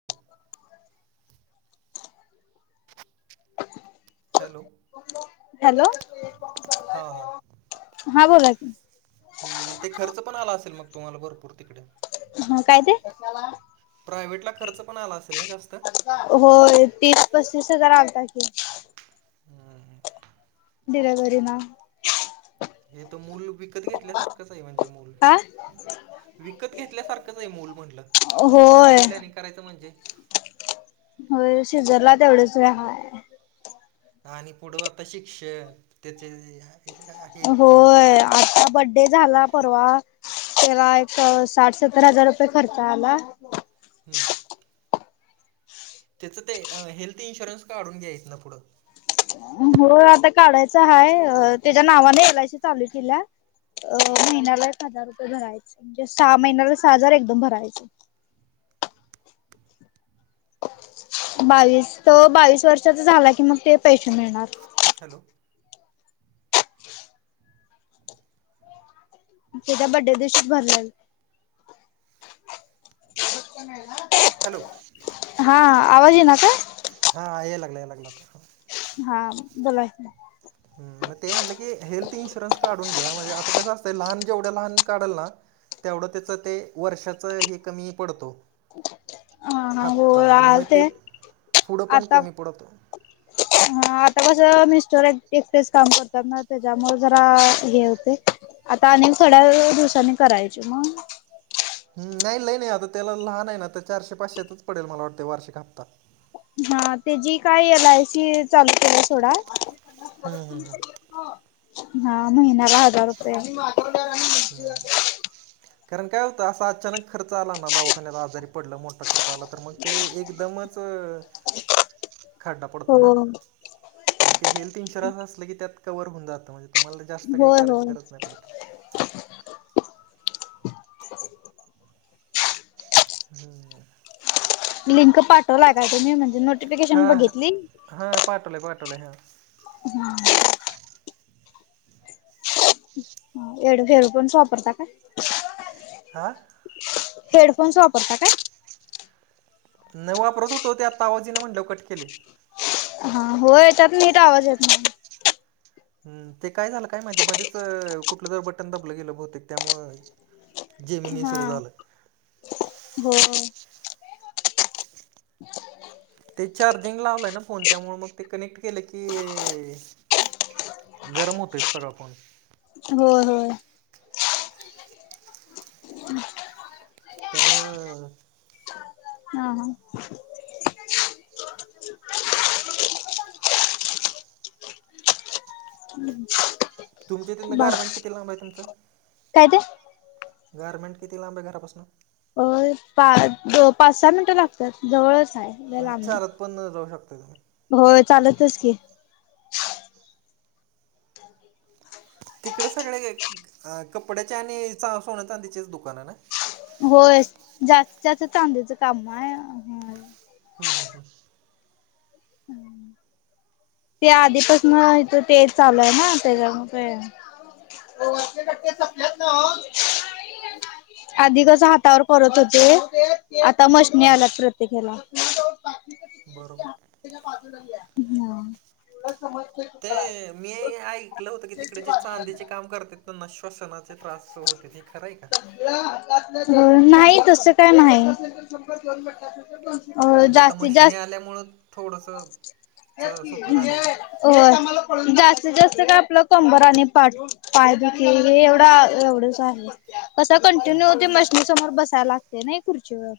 [inaudible] Hello hello हां हां हा बोलाच ह मग ते खर्च पण आला असेल मग तुम्हाला भरपूर तिकडे. हा काय ते प्रायव्हेट ला खर्च पण आला असेल ना जास्त हो तीस पस्तीस हजार आवता की ह. दिरावररी ना [inaudible] हे तर मूल विकत घेतल्यासारखंच आहे. म्हणजे मूल हा विकत घेतल्यासारखंच आहे. मूल म्हटलं होय फॅमिली प्लॅनिंग करायचं म्हणजे हो शिजरला तेवढंच रहाय आणि पुढं आता शिक्षण त्याचे त [unintelligible] होय आता बर्थडे डे झाला परवा तेव्हा एक साठ सत्तर हजार रुपये खर्च आला. हम्म. त्याचं ते हेल्थ इन्शुरन्स काढून घ्यायेत ना पुढं. हो आता काढायचं हा त्याच्या नावाने एल आय शी चालली तिल्या अ महिन्याला एक हजार रुपये भरायचे म्हणजे सहा महिन्याला सहा हजार एकदम भरायचे. बावीस त बावीस वर्षाचा झाला की मग ते पैसे मिळणार. हॅलो. तिच्या बर्थडेच्या दिवशीच भरलय. हॅलो हा आवाज ये ना का? हा ये लागला ये लागणार प हा बोलायच नाही. मग ते म्हटलं की हेल्थ इन्शुरन्स का? घ्या म्हणजे आता कसं असतं लहान जेवढ्या लहान काढल ना. तेवढं त्याच ते वर्षाच हे कमी पडतो. हा हा हो हप्ता आणि मग ते आलते. फुढं पण कमी पडतो. ह आता कस मिस्टरटेच काम करतात. ना त्याच्यामुळे जरा हे होते. आता अनेक थोड्या दिवसांनी करायचे मग ह नाही नाही नाही आता त्याला लहान नाही ना आता चारशे पाचशेचा पडेल मला वाटतें वार्षिक हप्ता. हा त्याची काय एल आय सी चालूते आहे सोडा. हम् हम हम. हा महिना का हजार रुपया ह कारण काय होतं. असं अचानक खर्च आला ना दावाखान्याला आजारी पडलं मोठा खर्च आला तर मग ते एकदमच. खड्डा हो पडतो ना. मग ते हेल्थ इन्शुरन्स असलं. की त्यात कवर होऊन जातं म्हणजे तुम्हाला जास्त काही होय करायची होय. गरज नाही. पडं. हम्म. लिंक पाठवला काय तुम्ही म्हणजे हा नोटिफिकेशन बघितली. हा पाटले पाटले हा. हम. हेडफोन्स पणच वापरता. का? हां. हेडफोन्स वापरता काय? न वापरत होतो ते आता आवाज येईना म्हटल्यावर कट केलाय? हा हो य त्यात मी तर आवाज येत नाही. हम् ते काय झालं काय माहिती मध्येच कुठलं जर बटन दबलं गेलं बहुतेक यामुळे हा ब [inaudible] ते चार्जिंग लावलंय ना फोन त्यामुळे मग ते कनेक्ट केलं की गरम होतंय ते फोन हो होय. [inaudible] त्यामुळं हा हा [inaudible] तुमच्या त्यां बा गारमेंट किती लांब आहे तुमचं? काय ते गार्मेंट किती लांब आहे घरापासून अ पा पाच सहा मिनटं लागतात जवळच आहे. चालत पण जाऊ शकताय तुम्ही? हो चालतच की तिकडे सगळे कपड्याचे आणि सोन चांदीचेच दुकान आहे ना होयस जास्त जास्त चांदीच काम आहे. हं ह हं [unintelligible] ते आधीपासून इथ ते चालू आहे. ना त्याच्यामुळे [inaudible] आधी कस हातावर करत होते. आता मशनी आलात प्रत्येकाला बरोबर हा [inaudible] ते मी ऐकलं होतं की तिकडे जे चांदीचे काम करत त्यांना श्वसनाचे त्रास होते ते खरंय का नाही तस काय नाही अ म्हणजे आता जास्तीत मशिनी जास्त आल्यामुं थोडस सोपं झालंय का हो जास्तीत जास्त का आपलं कंबर आणि पाठ पाय बख हे एवढा एवढंच आहे. कस हां कंटिन्यू होते मशनी समोर बसायला लागते नाही खुर्चीवर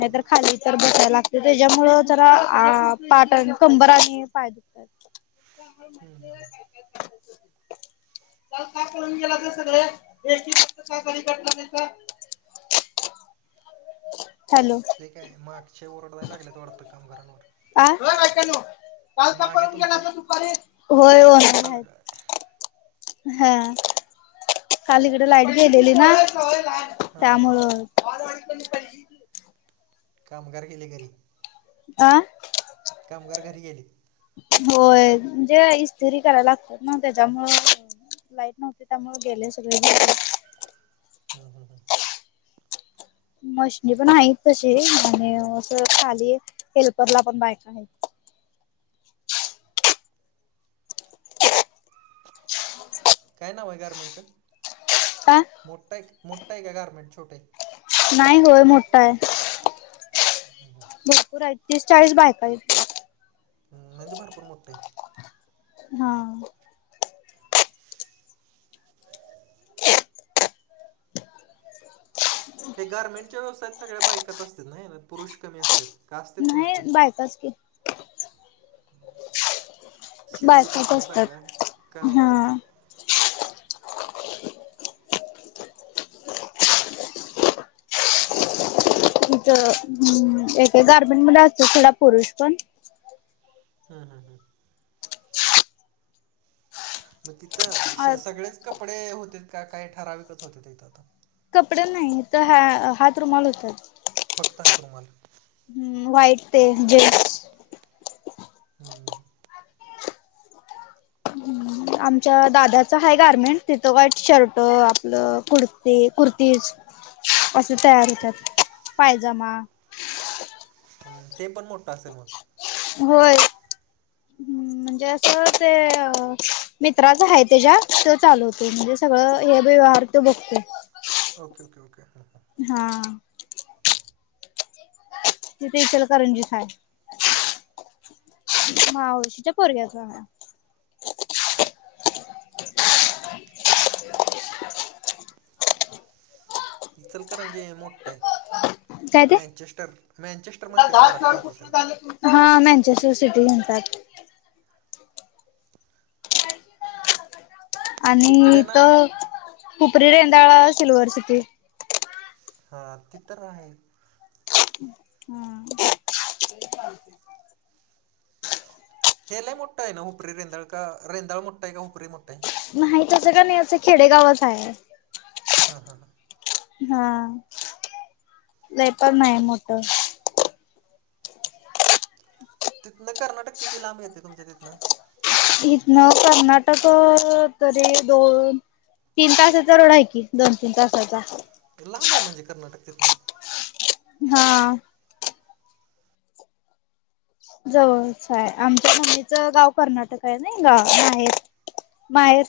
नाहीतर खाली तर बसायला लागते त्याच्यामुळ ज पाठ कंबर आणि पाय दुखतात हम्म हम्म [inaudible] [unintelligible] [inaudible] [unintelligible] हॅलो तेठी काय मागचे ओरडायला लागले वाटतं कामगारांवर होय बायकायनों काल का मागे पळून तुमच्या गेलासा दुपारी होय का ओरडायला [inaudible] लागला हा काली इकडे लाईट गेलेली ना हां हां त्यामुळं [inaudible] कामगार गेले घरी आं कामगार घरी गेली होय म्हणजे इस्त्री करायला लागतात ना त्याच्यामु लाईट नव्हते त्यामु गेले [unintelligible] मशनी पण आहेत तसे आणि अस खाली हेल्परला पण बायक आहे काय नाव आहे गारमेंटचं हां मोठा एक मोठा एक का आहे गारमेट छोटे नाही होय मोठा आहे भरपूर आहे तीस चाळीस बायका म्हे भरपूर मोठे हा हे गार्मेंटच्या व्यवसायात सग्या बाकाच असतात ना ना पुरुष कमी असते का असते पुरुष पण च की... शिलाई बायकाच पसना असतात सगळ्यांत काय वापरता? हा. तिथं ए गार्मेंट मध्ये असतं थोडा पुरुष पण. हम्म हम्म हम मग तिथं सगळेच.... कपडे होते का काही ठराविकच होते तेथ आता. कपडे नाही तर ह हात रुमाल होतात. फक्त हात रुमाल. हम्म वाईट ते जे हम्म. आमच्या दादाचं आहे गार्मेंट तिथं वाईट शर्ट आपलं कुर्ती, कुर्तीस.... असे तयार होतात पायजमा..... हम्म ते पण मोठं असेल मग? होय [unintelligible] म्हणजे अस ते मित्राच आहे त्याच्या त चालवते म्हणजे सगळं हे व्यवहार...... तुमुक्त ओके ओके ओके हा...... हा..... तिथे इथ इलकरंजी आहे..... मावशीच्या पोरग्याच हां.... इचलकरंजे हे मोठ आहे..... काय ते मॅचेस्टर मॅचेस्टर म्हणते महाराष्ट्रातलं त्याला..... हा मॅनचेस्टर सिटी म्हणतात.... आणि तिकडे ना इथ खुपरी रेंदाळा सिल्वर सिटी..... हा ति तर आहे... हम्म... हे लय मोठं आहे ना हुपरी रेंदाळ का रेंदाळ मोठा आहे का हुपरी मोठा आहे? नाही तसं का नाही असं खेडेगावच आहे.... हा हा ह.... हा लय पण नाही मोठं.... [inaudible] तिथनं कर्नाटक किती लांब येतय तुमच्या तिथनं? इथन कर्नाटक तरी दोन.... तीन तासाचा रोड आहे की दोन तीन तासाचा... लांब आहे म्हणजे कर्नाटक तिथन.... हां..... जवळच हाय आमच्या मुलीचं गाव कर्नाटक आहे ना गाव माहेर... माहेर....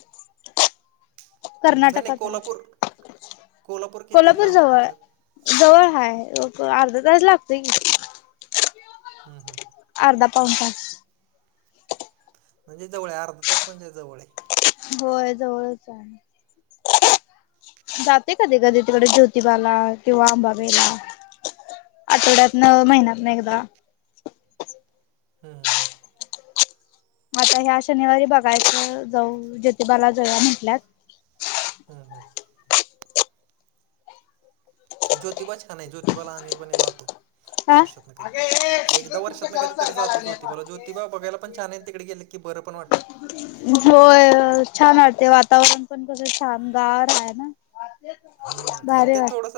हं, नाही नाही कर्नाटकात कोल्हापूर आहे किती कोल्हापूर लांब आहे जवळ...... तुमच्यात जवळ हाय अर्धा तास लागतोय कि.... हम्म हम्म..... अर्धा पाऊंण तास... म्हणजे जवळ अर्धा तास म्हणजे जवळय.... होय जवळच आहे.... जाते कधी कधी तिकडे ज्योतिबाला किंवा आंबाबाईला..... आठवड्यात न महिन्यात ना एकदा... हम्म हम्म हं..... आता ह्या शनिवारी बघायच जाऊ जोतीबाला जाऊया म्हटल्यात. हम्म हम.... ज्योतिबाच का नाही ज्योतिबाला आम्ही पण जातो हा वर्षात ना कधीतरी..... एकदा वर्षात ना कधीतरी जातो ज्योतीबाला ज्योतिबा बघायला पण छानय तिकडे गेले की बरं पण वाटतं. होय छान वाटते वातावरण पण कस शानदार आहे ना. हम्म आणि भारी ते वाट थोडस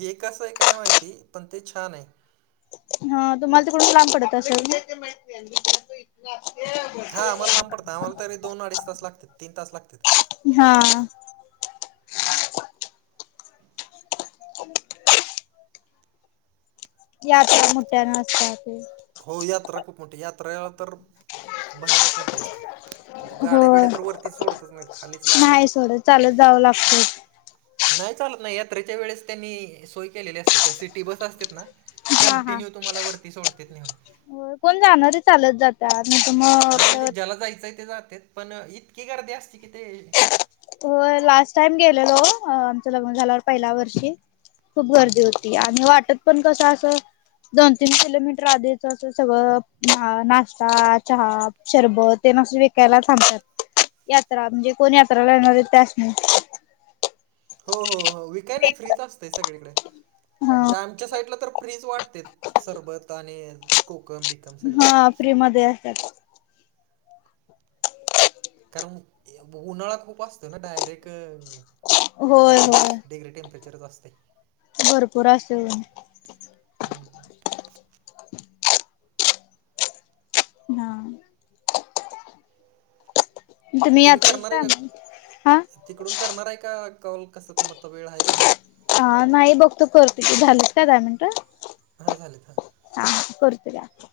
हे कसं आहे काय माहिती पण ते छान आहे. हा तुम्हाला तिकडून लांब पडत असेल. हा आम्हाला लांब पडत आम्हाला तरी दोन अडीच तास लागतात तीन तास लागतात... हा.... हो.... यात मुठ्या असतात.... हो यात्रा खूप मोठी यात्रा तर भयानक मोठे असते, म्हणजे गाड्या होय बिड्या तर वरती सोडतच नाहीत खालीच लावायच्या. नाही सोडत चालत जावं लागत. नाही चालत नाही यात्रेच्या वेळेस त्यांनी सोय केलेली असते त्या सिटी बस असते ना. हा हा कंटिन्यू तुम्हाला वरती सोडतेेत निहून. हो कोण जाणार चालत जात त्या [unintelligible] मग हा म्हणजे ज्याला जायचंय ते जातेत पण इतकी गर्दी असती कि ते हो लास्ट टाईम गेलेलो आमचं लग्न झाल्यावर पहिल्या वर्षी खूप गर्दी होती आणि वाटत पण कसं असं दोन तीन किलोमीटर आधीच अस सगळं नाश्ता, चहा शरबत ते नास विकायला थांबतात यात्रा म्हणजे कोण यात्रा ला येणार आहेत त्या असणे. हो हो हो विकय नाही फ्रीच असतय सगळीकडे हा म्हणजे आमच्या साईडला तर फ्रीज वाटतेत सरबत आणि कोकम बी हा फ्री मध्ये असत्यात. कारण उन्हाळा खूप असतो ना डायरेक होय चाळीस होय डिग्री टेम्परेचरच असते. भरपूर अस ना. तुम्ही यात्राच करणार आहे का, टायमिंग हा तिकडून करणार आहे का कॉल कस तुम्हाला त वेळ आहे का नाही. हा नाही बघ तू करते की झालीत का दहा मिनटं. हा झालीत ह. हा करतो [unintelligible]